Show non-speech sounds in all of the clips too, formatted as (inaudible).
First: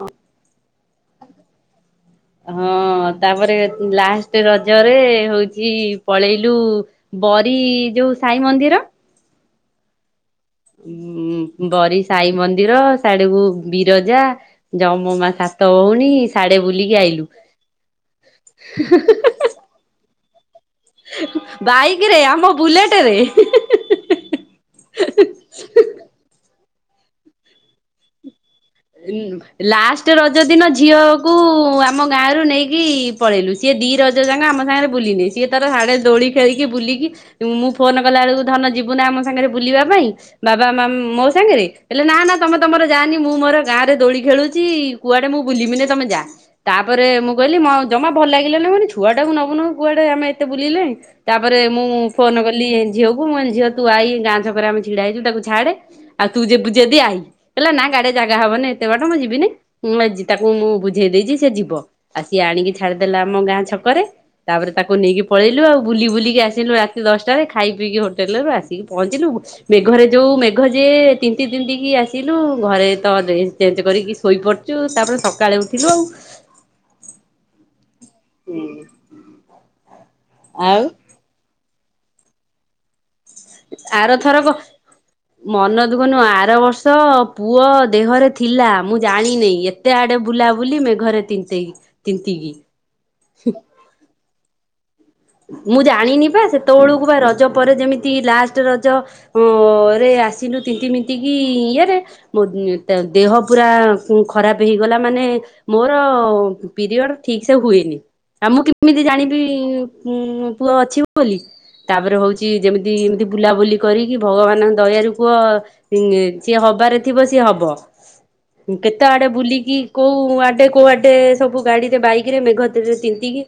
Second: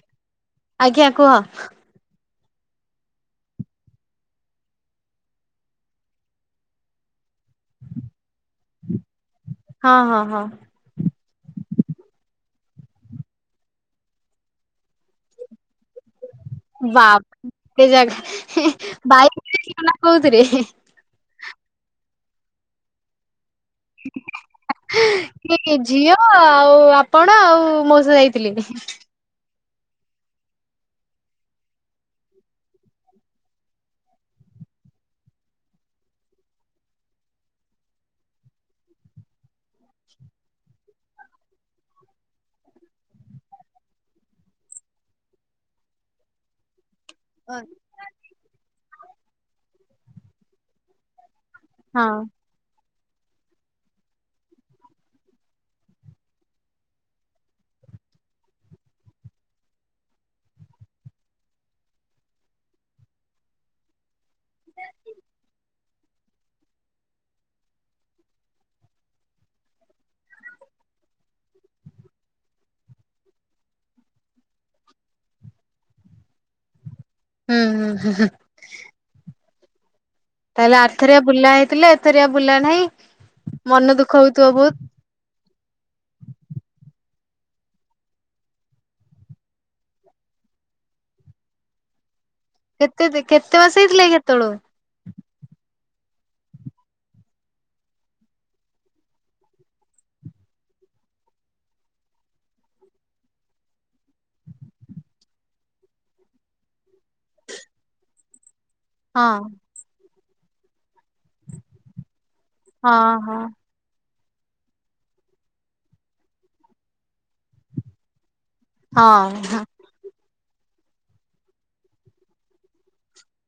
ହଁ। ଆଜ୍ଞା କୁହ। ହଁ ଅ ତାପରେ ଲାଷ୍ଟ ରଜରେ ହୋଉଛି ପଳେଇଲୁ ବରି ଯୋଉ ସାଇ ମନ୍ଦିର ହଁ ହଁ ହଁ। ଉ ବରି ସାଇ ମନ୍ଦିର ସ୍ୟାଡକୁ ବିରଜା ଯମ ମା ସାତ ଭୋଉଣୀ ବା ଟେ ଜାଗା ବାଇକ୍ କୋଉ ଥିରେ (unintelligible) ବାଇକ ରେ ଆମ ବୁଲେଟ ରେ। କିଏ କିଏ ଝିଅ ଆଉ ଆପଣ ଆଉ ମୋଉସା ଯାଇଥିଲେ। ଉ ଲାଷ୍ଟ ରଜ ଦିନ ଝିଅକୁ ଆମ ଗାଁରୁ ନେଇକି ପଳେଇଲୁ ସିଏ ଦି ରଜ ଯାଙ୍କ ଆମ ସାଙ୍ଗରେ ବୁଲିନି ସିଏ ତାର ସାଢେ ଦୋଳି ଖେଳିକି ବୁଲିକି ମୁଁ ଫୋନ କଲା ବେଳକୁ ଧନ ଯିବୁ ନା ଆମ ସାଙ୍ଗରେ ବୁଲିବା ପାଇଁ ବାବା ମ ମୋ ସାଙ୍ଗରେ ହେଲେ ନା ନା ତମେ ତମର ଯାନି ମୁଁ ମୋର ଗାଁ ରେ ଦୋଳି ଖେଳୁଛି କୁଆଡେ ମୁଁ ବୁଲିବିନି ତମେ ଯା ତାପରେ ମୁଁ କହିଲି ମ ଜମା ଭଲ ଲାଗିଲାନି ମୁଁ କନି ଛୁଆ ଟାକୁ ନବୁନୁ କୁଆଡେ ଆମେ ଏତେ ବୁଲିଲେଇଁ ତାପରେ ମୁଁ ହଁ ଫୋନ କ ଲି ଏ ଝିଅକୁ ମୁଁ କଲି ଝିଅ ତୁ ଆଇ ଗାଁ ଛକରେ ଆମେ ଛିଡା ହେଇଛୁ ତାକୁ ଛାଡେ ଆ ତୁ ଯିବୁ ଜେଦି ଆଇ କ ଲା ନା ଗାଡିରେ ଯା ଗା ହବନି ଏତେ ବାଟ ମୁଁ ଯିବିନି ମୁଁଏ ତାକୁ ମୁଁ ବୁଝେଇ ଦେଇଛି ସେ ଯିବ। ଆ ସିଏ ଆଣିକି ଛାଡିଦେଲା ଆମ ଗାଁ ଛକରେ ତାପରେ ତାକୁ ନେଇକି ପଳେଇଲୁ ଆଉ। ବୁଲି ବୁଲିକି ଆସିଲୁ ରାତି ଦଶଟାରେ ଖାଇ ପିଇକି ହୋଟେଲ ରୁ ଆସିକି ପହଞ୍ଚିଲୁ ମେଘରେ ଯୋଉ ମେଘ ଯେ ତିନ୍ତି ତିିନ୍ତି କି ଆସିଲୁ ଘରେ ତ ଡ୍ରେସ୍ ଚେଞ୍ଜ କରିକି ଶୋଇପଡିଚୁ ତାପରେ ସକାଳେ ଉଠିବୁ ଆଉ। ହୁଁ ହୁଁ ହୁଁ। ହୁଁ। ତାହେଲେ ଆର୍ଥରେଆ ବୁଲା ହେଇଥିଲେ ଏଥରିଆ ବୁଲା ନାହିଁ ମନ ଦୁଃଖ ଆରଥରକ ହଉଥିବ ବହୁତ। ମନ ଦୁଃଖ ନୁହଁ ଆର ବର୍ଷ ପୁଅ ଦେହରେ ଥିଲା ମୁଁ ଜାଣିନେଇ ଏ ତେଆଡେ ବୁଲାବୁଲି ମେଘରେ ତିନ୍ତେଇ ତିନ୍ତିକି। କେତେ ଯେ କେତେ ମାସେ ହେଇଥିଲେକି ହେତେବେଳୁ ମୁଁ ଜାଣିନି ପା ସେତେବେଳକୁ ବା ରଜ ପରେ ଯେମିତି ଲାଷ୍ଟ ରଜ ହଁ ରେ ଆସିଲୁ ତିିନ୍ତି ମିନ୍ତି କି ଇୟରେ ମୋ ଏ ତ ଦେହ ପୁରା ଖରାପ ହେଇଗଲା ମାନେ ମୋର ପିରିୟଡ ଠିକ ସେ ହୁଏନି ଆଉ ମୁଁ କେମ୍ କେମିତି ହଁ ଜାଣିବି ଉଁ ପୁଅ ଅଛି ବୋଲି? ତାପରେ ହଉଛି ଯେମିତି ହଁ ଏମିତି ହଁ ବୁଲାବୁଲି କରିକି ଭଗବାନଙ୍କ ଦୟାରୁୁ କୁହ ସିଏ ହବାରେ ଥିବ ସିଏ ହବ। ମୁଁ କେତେ ଆଡେ ହଁ ହଁ ବୁଲିକି କୋଉ ଆଡେ କୋଉ ଆଡେ ସବୁ ଗାଡିରେ ବାଇକ ରେ ମେଘତିରେ ଚିନ୍ତିକି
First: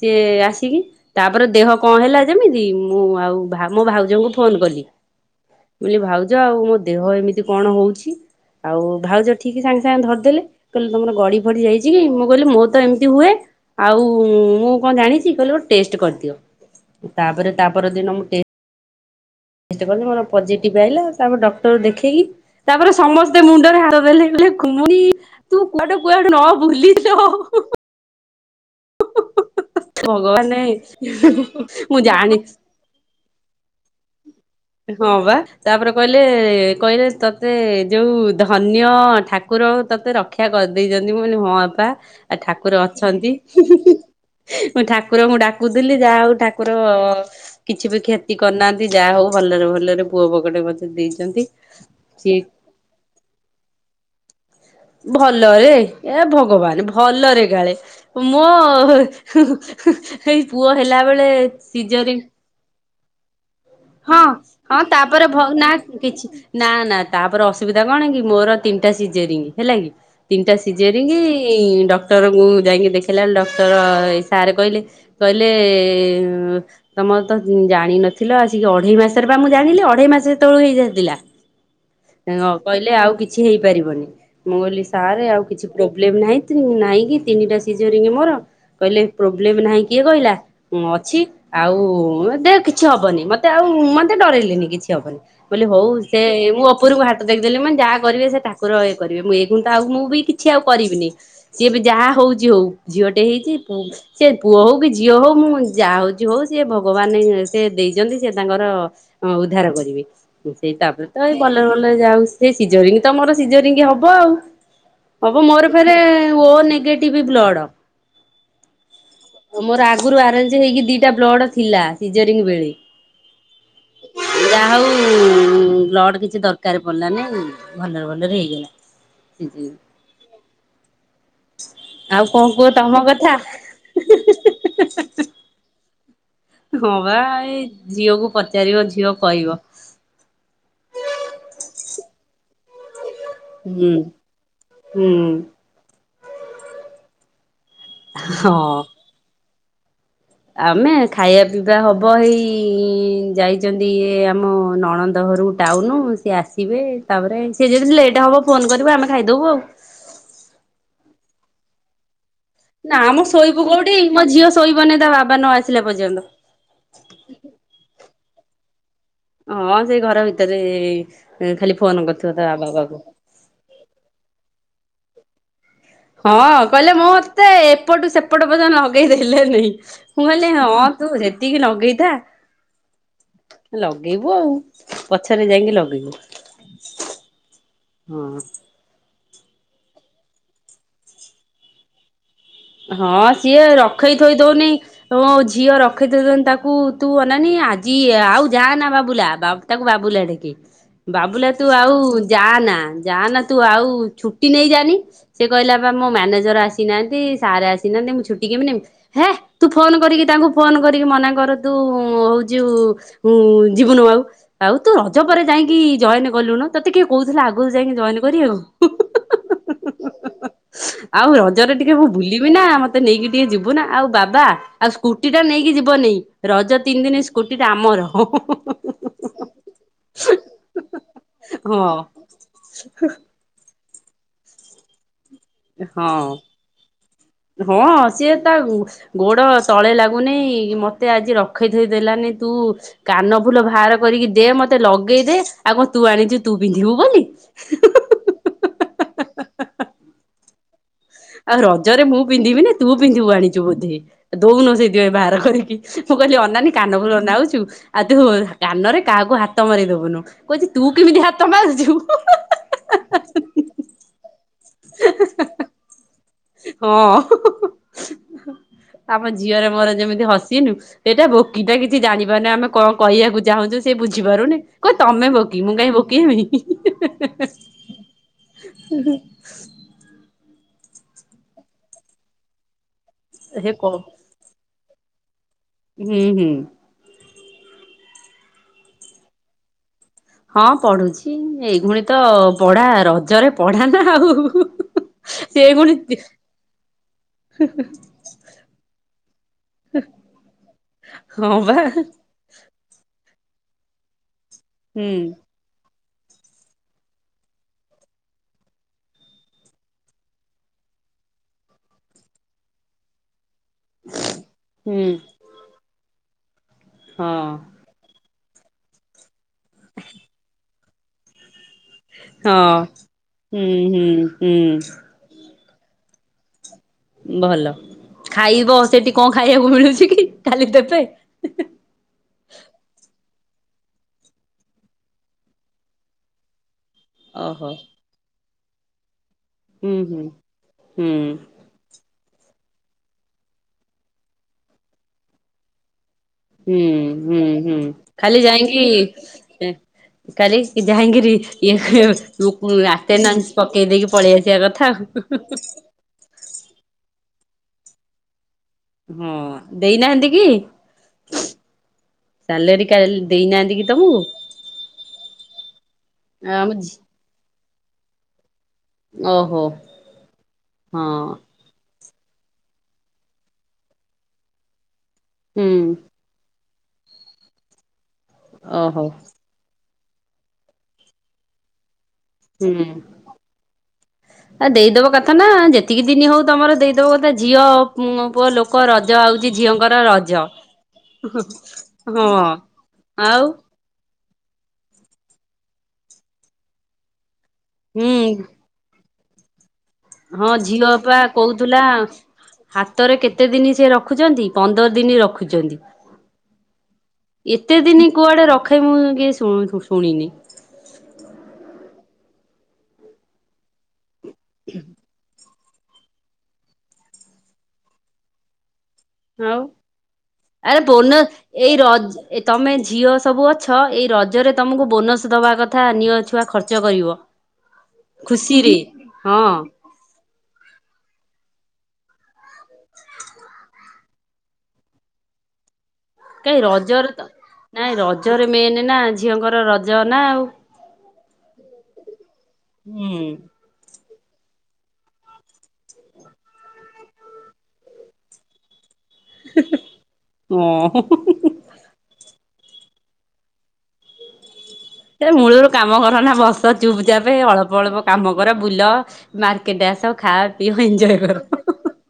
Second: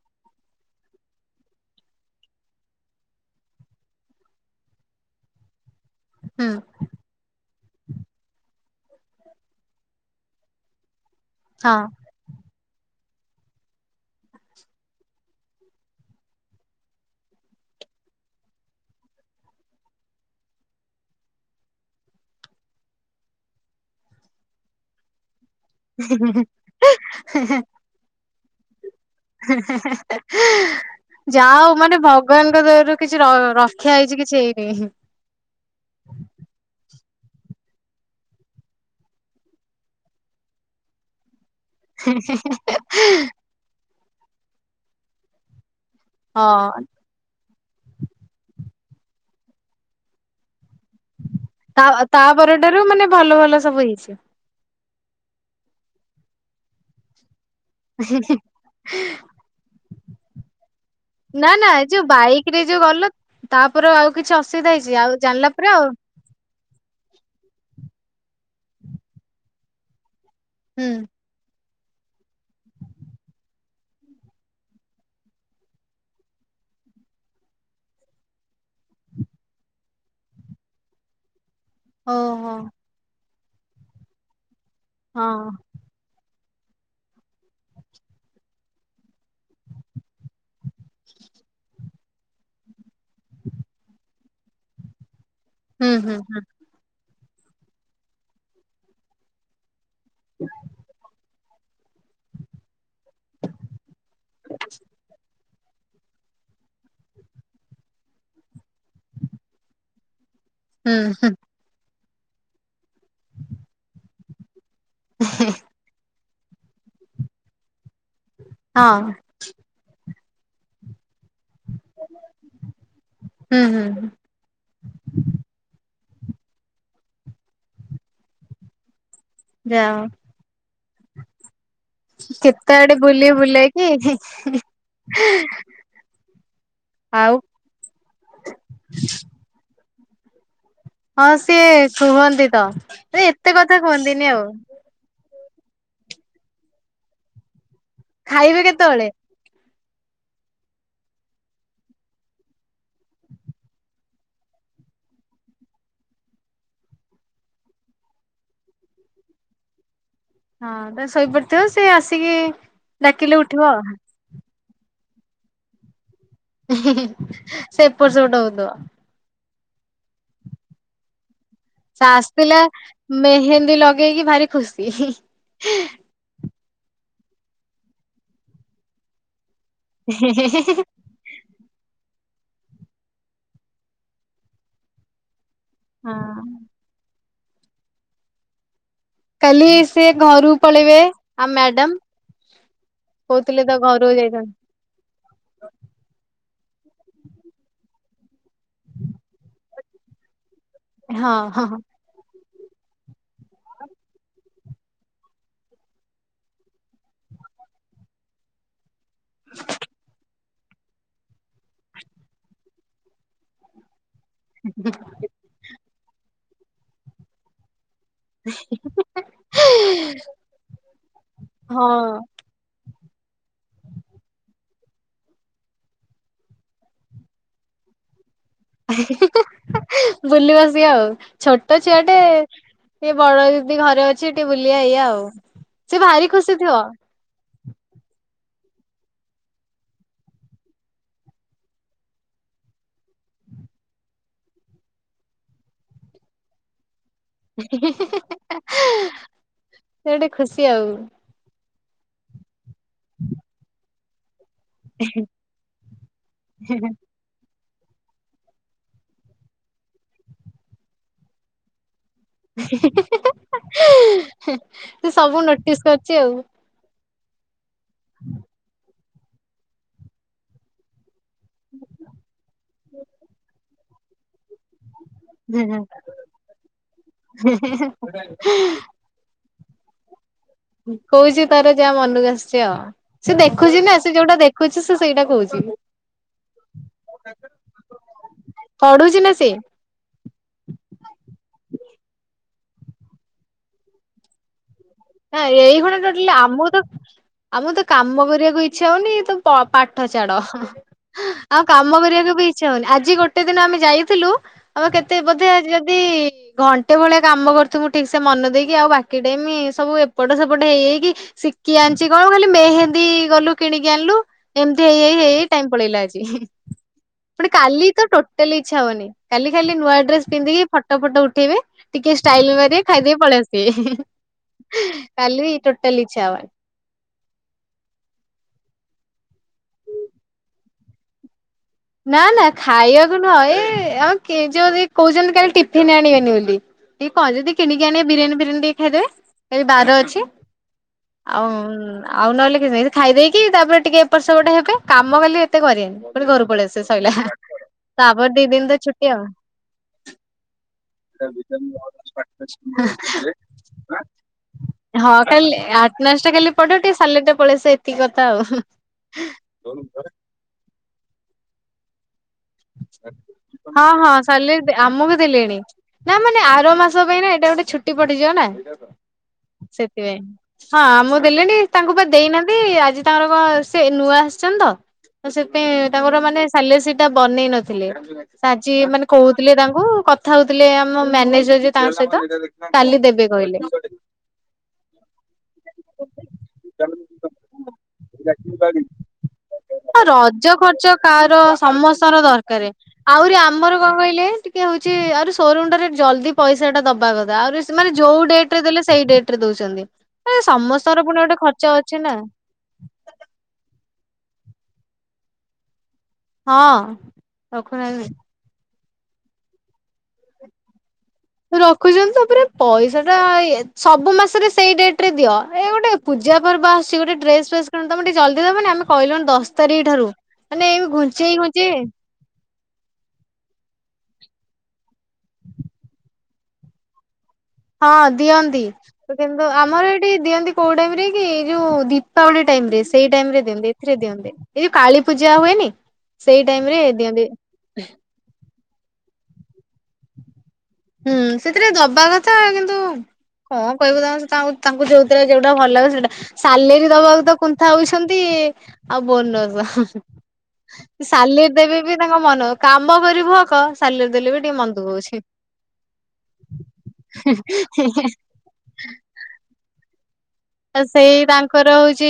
ସିଏ ଆସ ତିକି ତାପରେ ଦେହ କଣ ହେଲା ଯେମିତି ମୁଁ ଆଉ ମୋ ଭାଉଜଙ୍କୁ ଫୋନ କଲି। ଲି ଭାଉଜ ହୁଁ ଆଉ ମୋ ଦେହ ଏମିତି କଣ ହଉଛି ଆଉ ଭାଉଜ ଠିକ ସାଙ୍ଗେ ସାଙ୍ଗେ ଧରିଦେଲେ କହିଲେ ତମର ଗଡି ଡ଼ି ହଁ ଯାଇଛି କି ମୁଁ କହିଲି ମୁଁ ତ ଏମିତି ହୁଏ ଆଉ ମୁଁ କଣ ଜାଣିଛି (unintelligible) ଟେଷ୍ଟେ କରିଦିଅ ତାପରେ ତା ପରଦିନ ମୁଁ ଟେ ଟେଷ୍ଟେ କଲି ମୋର ପଜିଟିଭ ଆଇଲା ତାପରେ ଡକ୍ଟର ଦେଖେଇକି ତାପରେ ସମସ୍ତେ ମୁଣ୍ଡରେ ହାତ ଦେଲେ କନ ତୁ କୁଆଡେ କୁଆଡୁ ନ ଭୁଲିଛ। (unintelligible) ଭଗବାନେ ଯାଉ ମାନେ ମୁଁ ଜାଣି ଭଗବାନଙ୍କ ଦୟା ରୁ କିଛିର ରକ୍ଷା ହେଇଛି କିଛି ହେଇନି। ହଁ ବା ତାପରେ କହିଲେ କହିଲେ ତତେ ଯୋଉ ଧନ୍ୟ ଠାକୁର ତତେ ରଖ କ୍ଷା କରିଦେଇଛନ୍ତି ମ ହଁ ବାପା ଆ ଠାକୁର ଅଛନ୍ତି। (unintelligible) ମୁଁ ଠାକୁରଙ୍କୁ ଡାକୁଥିଲି ଯାହା ହଉ ଠାକୁର ହଁ କିଛି ବି କ୍ଷତି କରିନାହାନ୍ତି ଯାହା ହଉ ଭଲରେ ଭଲରେ ପୁଅ ବକେଟେ ମତେ ଦେଇଛନ୍ତି। ସିଏ ତା-ତାପଟାରୁ ମାନେ ଭଲ ଭଲ ସବୁ ହେଇଛିି। ଭଲରେ ଏ ଭଗବାନ ଭଲରେ କାଳେ ମୋ ଏଇ ପୁଅ ହେଲା ବେଳେ ସିଜରୀ କିରେ ଯୋଉ ଗଲ ତାପରେ ଆ ହଁ ହଁ ତାପରେ ଭଉ ନା କିଛି ନା ନା ତାପରେ ଅସୁବିଧା କଣ କି ମୋର ତିନିଟା ଶିଯାରିଂ ହେଲା କି? ତିନିଟା ହୁଁ ସିଜର କି ଡକ୍ଟରଙ୍କୁ ଯାଇକି ଦେଖାଇଲା ବେଳେ ଡକ୍ଟର ସାର୍ କହିଲେ କହିଲେ ତମ ତ ଜାଣିନଥିଲ ଆସିକି ଅ ଅଢେଇ ମାସରେ ବା ମୁଁ ଜାଣିଲି ଅଢେଇ ମାସ ଯେତେଳୁ ହେଇଯାଇଥିଲା ଓହୋ କହିଲେ ଆଉ କି କିଛି ହେଇପାରିବନି ମୁଁ ଲି ସାର ହଁ ଆଉ କିଛି ପ୍ରୋବ୍ଲେମ ନାହିଁ ନାହିଁ କି ତିନିଟା ସିଜରିଙ୍ଗ ମୋର କହିଲେ ପ୍ରୋବ୍ଲେମ ନାହିଁ କିଏ କହିଲା? ମୁଁ ଅଛି ଆଉ ଦେ କିଛି ହବନି ମତେ ଆଉ ମତେ ଡରଇଲିନି କିଛି ହବନି। ବୋଲି ହଉ ହୁଁ ହୁଁ ସେ ହୁଁ ମୁଁ ଅ ଉପରଙ୍କୁ ହାତ ଟେକି ଦେଲି ମାନେ ଯାହା କରିବେ ସେ ଠାକୁର ଇଏ କରିବେ ମୁଁ ଏଇ କୁଣ୍ଟା ଆଉ ମୁଁ ଉଇ କିଛି ଆଉ କରିବିନି ସିଏ ଏବେ ଯାହା ହଉଛି ହଉ। ଝିଅଟେ ହେଇଛି ସେ ପୁଅ ହଉ କି ଝିଅ ହଉ ମୁଁ ଯାହା ହଉ। ହଉ ସିଏ ଭଗବାନ ସେ ଦେଇଛନ୍ତି ସେ ତାଙ୍କର ଉଦ୍ଧାର କରିବେ। ସେଇ ହୁଁ ତାପରେ ତ ହୁଁ ଏଇ ବ ଭଲେ ଯାଉ ସେ ସିଝରିଙ୍ଗ ତମର ସିଝରିଙ୍ଗି ହବ। ହବ ମୋର ଫରେ ଓ ନେଗେଟିଭ ବ୍ଲଡ ହଁ। ମୋର ଆଗରୁ ଆରେଞ୍ଜ ହେଇକି ଦିଟା ବ୍ଲଡ ଥିଲା ସିଜରି ବେଳେ ହୁଁ ହୁଁ ଯା ହଉ ବ୍ଲଡ କିଛି ଦରକାର ପଡିଲାନି ଭଲରେ ଭଲରେ ହେଇଗଲା। ଯାଅ ଆଉ କଣ କୁହ କେତେ ଆଡେ ତମ ବୁଲି କଥା? ବୁଲାଇକି ହଁ ବା ଏଇ ଝିଅକୁ ପଚାରିବ ଝିଅ କହିବ। ହଁ ସିଏ କୁହନ୍ତି ତ ସେ ଏତେ କଥା ହୁଁ କୁହନ୍ତିନି ଆଉ। ହୁଁ। ଖାଇବେ ହଁ। କେତବେଳେ? ଆମେ ଖାଇବା ପିଇବା ହବ ହେଇ ଯାଇଛନ୍ତି ଇଏ ଆମ ନଣନ୍ଦ ଘରକୁ ଟାଉନୁ ସିଏ ଆସିବେ ତାପରେ ସିଏ ଯଦି ଲେଟ୍ ହେବ ଫୋନ୍ କରିବ ଆମେ ଖାଇଦେବୁ ଆଉ। ହଁ ତା ଶୋଇପଡିଥିବ ସେ ଆସିକି ନା ମ ଡାକିଲେ ଉଠିବ ଶୋଇବୁ କୋଉଠି ଆଉ ମୋ ଝିଅ ଶୋଇବନି ତା ବାବା ନ ଆସିଲା ପର୍ଯ୍ୟନ୍ତ। ସେ ଏପଟ ସେପଟ ହଉଥବ। ହଁ ସେ ଘର ଭିତରେ ଖାଲି ସେ ଫୋନ କରୁଥିବ ତା ଆସିଥିଲା ବାବା ପାଖକୁ। ମେହେନ୍ଦୀ ଲଗେଇକି ଭାରି ଖୁସି। ହି ହି ହଁ କହିଲେ ମୋ ମତେ ଏପଟୁ ସେପଟ ପର୍ଯ୍ୟନ୍ତ ଲଗେଇ ଦେଲେ ନେଇ ମୁଁ କହିଲି ହଁ ତୁ ସେତିକି ଲଗେଇଥା, ଲଗେଇବୁ ଆଉ ପଛରେ ଯାଇକି ଲଗେଇ ଇବୁ ହଁ ହଁ କାଲି ସେ ଘରୁ ପଳେଇବେ ଆ ମ୍ୟାଡାମ? ହଁ କହୁଥିଲେ ସିଏ ତ ଘରକୁ ରଖେଇ ଥୋଇ ଯାଇଛନ୍ତି। ଦଉନି ହଁ ଝିଅ ରଖେଇ ଥୋଇ ଦଉନି ତାକୁ ତୁ ଅନାନି ଆଜି ଆଉ ଯାଆ ନା ବାବୁଲା ତାକୁ ବାବୁଲା ଡାକେଇ, ହଁ ବାବୁଲା ତୁ ହଁ ଆଉ ଯା ନା ଯା ନା ତୁ ଆଉ ଛୁଟି ନେଇ ଯାନି। ସେ କହିଲା ବା ମୋ ମ୍ୟାନେଜର ଆସିନାହାନ୍ତି। ସାର ଆସିନାହାଁନ୍ତି ମୁଁ ଛୁଟି କେମି ନେବି ହେ ତୁ ଫୋନ କରିକି ତାଙ୍କୁ ଫୋନ କରିକି ମନା କର ତୁ ହଉଛି ଯିବୁନୁ ଆଉ। ଆଉ ତୁ ରଜ ପରେ ଯାଇକି ଜଏନ କଲୁ ନୁ ତତେ କିଏ କହୁଥିଲା ଆଗରୁ ଯାଇକି ଜଏନ ବରି ଆଉ, ଆଉ ରଜରେ ଟିକେ ମୁଁ ହଁ। ଯିବି ନା ମୋତେ ନେଇକି ଟିକେ ଯିବୁ ନା ଆଉ ବାବା ଆଉ ସ୍କୁଟି ଟା ନେଇକି ଯିବନି ରଜ ତିନି ଦିନ ସ୍କୁଟି ଟା ଆମର। ଏ ହେ ହେ ହେ ବୁଲିବ ସିଏ ଆଉ। ଛୋଟ ଛୁଆ ଟେ ହଁ ସେ ବଡ ଦିଦି ଘରେ ଅ ଛି ଟିକେ ବୁଲିବା ଏଇଆ ଆଉ। ସେ ଭାରି ଖୁସି ଥିବ ହଁ ହଁ ସିଏ ତା ଗୋଡ ତଳେ ଲାଗୁନି ମତେ ଆଜି ରଖେଇ ଥୋଇ ଦେଲାନି ତୁ କାନ ଫୁଲ ବାହାର କରିକି ଦେ ମତେ ଲଗେଇଦେ ଆଉ କଣ ତୁ ଆଣିଛୁ ତୁ ପିନ୍ଧିବୁ ବୋଲି? ସେ ଗୋଟେ ଖୁସି ଆଉ। ଆଉ ରଜରେ ମୁଁ ପିନ୍ଧିବି ନା ତୁ ପିନ୍ଧିବୁ ଆଣିଛୁ ବୋଧେ ଦଉନୁ ସେ ବାହାର କରିକି ମୁଁ କହିଲି ଅନନାନୀ କାନ ଫୁଲ ନାଉଛୁ? ଆଉ ତୁ କାନରେ କାହାକୁ ହାତ ମରେଇ ଦବୁନୁ, କହୁଛି ତୁ କେମିତି ହାତ ମାରୁଛୁ? ସେ ସବୁ ନୋଟିସ୍ କରଛି ଆଉ। ହଁ ଆମ ଝିଅର ମୋର ଯେମିତି ହସିନୁ ସେଇଟା ବୋକିଟା କିଛି ଜାଣିପାରୁନି ଆମେ କଣ କହିବାକୁ ଚାହୁଁଛୁ ସେ ବୁଝିପାରୁନି? କହିବ ତମେ ବୋକି ମୁଁ କାଇଁ ବୋକି ହେବି! କହୁଛି ତାର ଯାହା ମନକୁ ଆସୁଚି ଆଉ, ସେ ହେ କ ଦେଖୁଛି ନା ସେ ଯୋଉଟା ଦେଖ ଖୁଛି ସେ ସେଇଟା କହୁଛି। ହୁଁ ହୁଁ। ପଢୁଛି ନା ସିଏ? ହଁ ପଢୁଛି ଏଇ ଘୁଣେ ତ ପଢା ରଜରେ ପଢା ନା ଆଉ ନା ସେ ଏଇ ପୁଣି ଘର ଟୋଟାଲି ଆମକୁ ତ ଆମ କୁ ତ କାମ କରିବାକୁ ଇଚ୍ଛା ହଉନି ତ ପ ପାଠ ଛାଡ଼। ହଁ ଆଉ ବା କାମ କରିବାକୁ ବି କିଛି ହଉନି ଆଜି ଗୋଟେ ଦିନ ଆମେ ଯାଇଥିଲୁ ଆମ ହୁଁ କେତେ ବୋଧେ ଯଦି ଘଣ୍ଟେ ଭଳିଆ କାମ କରୁଥିବୁ ମୁଁ ଠିକ ସେ ମନେ ଦେଇକି ଆଉ ବାକି ଟାଇମି ସବୁ ଏପଟ ସେପଟ ହେଇଯାଇକି ଶିଖି ଆଣିଛି କଣ ଖାଲି ମେହେନ୍ଦୀ ଗଲୁ। କିଣିକି ଆଣିଲୁ ଏମତି ହେଇ ହୁଁ। ହେଇ ଟାଇମ ପଳେଇଲା ଆଜି ପୁଣି ହଁ କାଲି ତ ଟୋ ଟୋଟାଲି ଇଛାହଉନି କାଲି ଖାଲି ନୂଆ ଡ୍ରେସ ପିନ୍ଧିକି ଫଟୋ ଫଟ ଉଠେଇବେ। ଟିକେ ଷ୍ଟାଇଲି ହଁ ମାରବେ ଖାଇଦେଇ ପଳେଇ ହୁଁ ଆସିବେ। ହୁଁ ହୁଁ। କାଲି ଟୋଟାଲି ଇଚ୍ଛା ହବନି। ଭଲ ଖାଇବ ସେଠି କଣ ଖାଇବାକୁ ମିଳୁଛି କି ଖାଲି ଦେବେ। ନା ନା ଖାଇବାକୁ ନୁହଁ ଏଇ ଆଉ କେ ଯୁ ରୁ କହୁଛନ୍ତି କାଲି ଟିଫନ୍ ଆଣିବେନି ବୋଲି। ଏଇ କ ଯଦି ଓହୋ କିଣିକି ଆଣିବେ ବିରିୟାନ ଫିରିୟନୀ ଟିକେ ଖାଇଦେବେ। ଏ ହୁଁ ବାର ଅଛି ହୁଁ। ହୁଁ ଆଉ ଆଉ ନହେଲେ କିଛି ନାଇଁ ଖାଇ ଦେଇେଇକି ତାପରେ ଟିକେ ଏପଟେ ସେପଟେ ହେବେ କାମ କାଲି ଏତେ କରିବେନି ଫୁଣି ଘରୁ ପଳେଇ। ହୁଁ ଆସିବେ ସଇଲା ହୁଁ ହୁଁ ତାପରେ ଖାଲି ଦି ଦିନ ତ ଛୁଟି ଆଉ। ଯାଇଙ୍ଗି କାଲି ଯାଇକିରି ଇଏ କୁ ଆଟେନାସ ପକେଇ ଦେଇକି ପଳେଇ ଆସିବା କ ଥା। ଆଟନାସ ଟା ଖାଲି ପଡିବ ଟିକେ ସାଲଟା ପଳେଇ ଆସିବ ଏତିକି କଥା ଆଉ। ହୁଁ ଦେଇନାହାନ୍ତି କି? ା ଦେଇ (unintelligible) ହଁ ହଁ ସାଲେରି ଆମକୁ ଦେଲେଣି ନା ମାନେ ଆମ ଆର ମାସ ପାଇଁ ନା ଏଇଟା ଗୋଟେ ଛୁ ଛୁଟି ପଡିଯିବ ନା ଓହୋ ସେଥିପାଇଁ ହଁ ଆମକୁ ଦେଲେନି। ତାଙ୍କୁ ବା ଦେଇନାହାନ୍ତି ଆଜି ତାଙ୍କର କଣ ସେ ନୂଆ ଆସିଛନ୍ତି ତ ସେଥି ପାଇ ହୁଁ ତାଙ୍କର ମାନେ ଥାଲେ ସେଇଟା ବନେଇ ନଥିଲେ ସେ ଆଜି ଓହୋ ମାନେ କହୁ ଥିଲେ ତାଙ୍କୁ କଥା ହଉଥିଲେ ଆମ ମ୍ୟାନେଜର ଯେ ତାଙ୍କ ସହିତ ହୁଁ। କାଲି ଦେବେ କହିଲେ। ଆ ଦେଇଦବା କଥା ନା ଯେତିକି ଦିନ ହଉ ତମର ଦେଇଦବ କଥା ନା ଝିଅ ପୁଅ ଲୋକ ରଜ ଆଉଛି ଝିଅଙ୍କର ରଜ ଖର୍ଚ୍ଚ କାହାର ସମସ୍ତଙ୍କ ହଁ ଦରକାର ଆହୁରି ଆଉ ଆମ ମୋର କଣ କହିଲେ ଟିକେ ହଉଛି ଆ ସୋରୁମରୁ ଟା ଜ୍ଲଦି ପଇସାଟା ଦବା କଥା ଆହୁରୀ ସେମାନେ ହୁଁ ଯୋଉ ଡେଟ ରେ ଦେଲେ ସେଇ ଡେଟ ରେ ଦଉଛନ୍ତି। ଏ ହଁ ଝିଅ ସମସ୍ତଙ୍କର ପୁଣି ବା ଗୋଟେ ଖର୍ଚ୍ଚ କହୁଥିଲା ଅଛି ନା ହାତରେ କେତେ ଦିନି ସେ ରଖୁଛନ୍ତି ପନ୍ଦର ଦିନ ରଖୁଛନ୍ତି। ହଁ ଏତେ ରଖୁନାହାନ୍ତି। ଦିନ କୁଆଡେ ରଖେ ମୁଁ କିଏ ସୁ ଶୁଣିନି। ରଖୁଛନ୍ତି ତାପରେ ପଇସା ଟା ସବୁ ମାସରେ ସେଇ ଡେଟ ରେ ଦିଅ। ଏ ଗୋଟେ ପୂଜା ପର୍ବ ଆଶୁଛି ଗୋଟେ ଡେସ୍ ଫ୍ରେସ୍‌ କିଣିନ୍ତୁ ତମେ ଟିକେ ଜ୍ଲଦି ଦବନି। ଅମେ କହିଲଣି ଦଶ ଆଉ ତାରିଖ ଠାରୁ ମାନେ ଏଇ ଘୁଞ୍ଚେଇଇ ଘୁଞ୍ଚେଇ ଏ ତମେ ଝିଅ ସବୁ ଅଛ ଏଇ ରଜରେ ତମକୁ ବୋନସ ଦବା କଥା ନିଅ ଝୀ ଛୁଆ ଖର୍ଚ୍ଚ କରିବ। ହଁ ଦିଅନ୍ତି ଖୁସିରେ ତ କିନ୍ତୁ ହଁ ଆମର ଏଠି ଦିଅନ୍ତି କୋଉ ଟାଇମ ରେ କି ଯୋଉ ଦୀପାବଳି ଟାଇମ ରେ ସେଇ ଟାଇମ ରେ ଦିଅନ୍ତ ଏଥିରେ ଦିଅନ୍ତିନି। ଏଇ ଯୋଉ କାଳୀ ପୂଜା ହୁଏନି? ସେଇ କାଇଁ ଟାଇମ ରେ ରଜରେ ଦିଅନ୍ତି ତ ନାଇଁ ରଜରେ ମେନ ନା ଝିଅଙ୍କର ରଜ ନା ଆଉ। ହୁଁ ସେଥିରେ ଦବା କଥା କିନ୍ତୁ ହୁଁ। କଣ କହିବୁ ସେ ତାଙ୍କୁ ତାଙ୍କୁ ଯୋଉଥିରେ ଯୋଉଟା ଭଲ ଲାଗେ ସେଇଟା, ସାଲେରୀ ଦବାକୁ ତ କୁନ୍ଥା ହଉଛନ୍ତି। ଆଉ ବୋନସ୍‌, ଓଁ ସାଲେରି ଦେବେ ବି ତାଙ୍କ ମନ, କାମ କରିବୁ ହକ, ସାଲିରେ ଦେଲେ ବି ଟିକେ ମନ ଦୁଃଖ ହଉଛି। ସେ ମୂଳରୁ କାମ କର ନା ବସ ଚୁପ୍ ଚାାପ ଅଳ୍ପ ଅଳ୍ପ କାମ ର ବୁଲ ମାର୍କେଟ ଆସ ଖା ସେଇ ତାଙ୍କର ହଉଛି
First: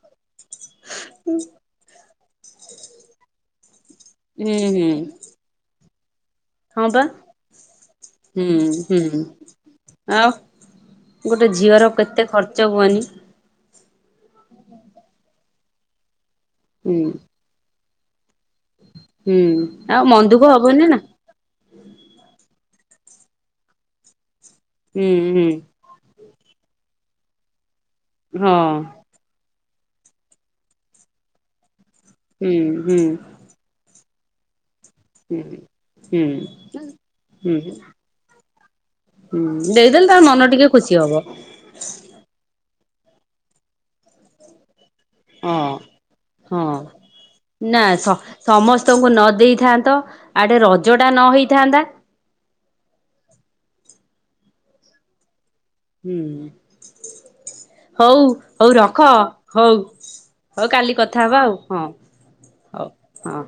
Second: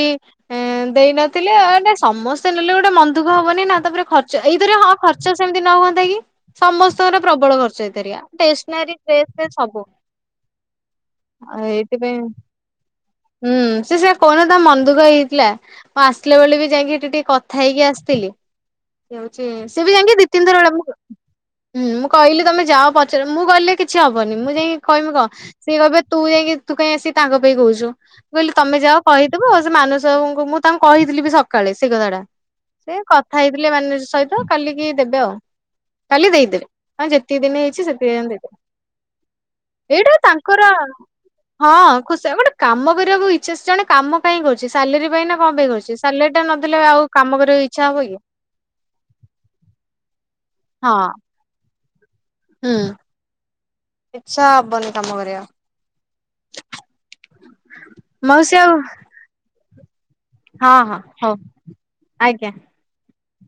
ଦେଇନଥିଲେେ ସମସ୍ତେ। ନେଲେ ଗୋଟେ ମନ ଦୁଃଖ ହବନି ନା, ତାପରେ ଖର୍ଚ୍ଚ, ହୁଁ ଏଇଥରେ ହୁଁ ହଁ ଖର୍ଚ୍ଚ ସେମିତି ନ ହୁଅତା କି ହଁ ବା ସମସ୍ତଙ୍କର ପ୍ରବଳ ଖର୍ଚ୍ଚ ଏଇଥରେ ହୁଁ ଷ୍ଟେସନାରୀ ହୁଁ। ଡ୍ରେସ ରେ, ସବୁ ଆଉ ଗୋଟେ ଆଉ ଝିଅର ଏଇଥିପାଇଁ କେତେ ଖର୍ଚ୍ଚ ହୁଅନି ହୁଁ ସେଆ କହୁନ ତା ମନ ଦୁଃଖ ହେଇଥିଲା, ମୁଁ ଆସିଲା ବେଳେ ବି ଯାଇକି ହୁଁ ସେଠି ଟିକେ କ କଥା ହେଇକି ଆସିଥିଲି ହଉଛି ହୁଁ। ସି ବି ଆଉ ଯାଇଁକି ମନ ଦି ଦୁଃଖ ତିନିଥର ବେ ହବନି ନା ହୁଁ ମୁଁ କହିଲି ତମେ ଯାଅ ପଚାର, ମୁଁ କହିଲେ କିଛି ହବନି, ମୁଁ ଯାଇକି କହିବି ହୁଁ କଣ, ହୁଁ ସିଏ କହିବେ ତୁ କାଇଁକି ତୁ କାଇଁକି ଆସି ତାଙ୍କ ପାଇଁ କହୁଛୁ, ମୁ କହିଲି ହଁ ତମେ ଯାଅ କହିଦବ ସେ ମାନସ ବାବୁଙ୍କୁ ମୁ, ମୁ ତାଙ୍କୁ କହିଥିଲି ବି ସକାଳେ ସେ କଥାଟା ହୁଁ ସେ ହୁଁ। କ ଖାଇଥିଲେ ମାନସ ସହି ତ କାଲିକି ଦେବେ ଆଉ, ହୁଁ କାଲି ହୁଁ ଦେଇଦେବେ, ଆଉ ଯେତିକି ଦିନ ହୁଁ ହେଇଛି ସେତିକ ଦିନ ଦେବେ। ଦେଇଦେଲେ ତାର ମନ ଟିକେ ଖୁସି ହବ। ହଁ ଖୁସିଉ ଗୋଟେ କାମ କରିବାକୁ ଇଚ୍ଛା, ଅ ଜଣେ କାମ କାହିଁ କରୁଛି, ସାଲେରୀ ପାଇଁ ନା କଣ ହଁ ପାଇଁ କରୁଛି, ସାଲରିୀ ହଁ। ନେଲେ ଆଉ କାମ କରିବା ନା ଇଚ୍ଛା ହବ ସ କି। ସମସ୍ତଙ୍କୁ ନ ଦେଇଥାନ୍ତ, ଆଡ଼େ ହଁ ରଜଟା ନ ହେଇଥାନ୍ତା। ହୁଁ ଇଚ୍ଛା ହବନି କାମ କରିବାକୁ। ହୁଁ ହଉ, ମାଉସୀ ଆଉ ହଉ ରଖ ହଉ। ହଉ ହଁ କାଲି ହଁ କଥା ହଉ ହବା ଆଉ ହଁ ଆଜ୍ଞା। ହଉ ହଁ।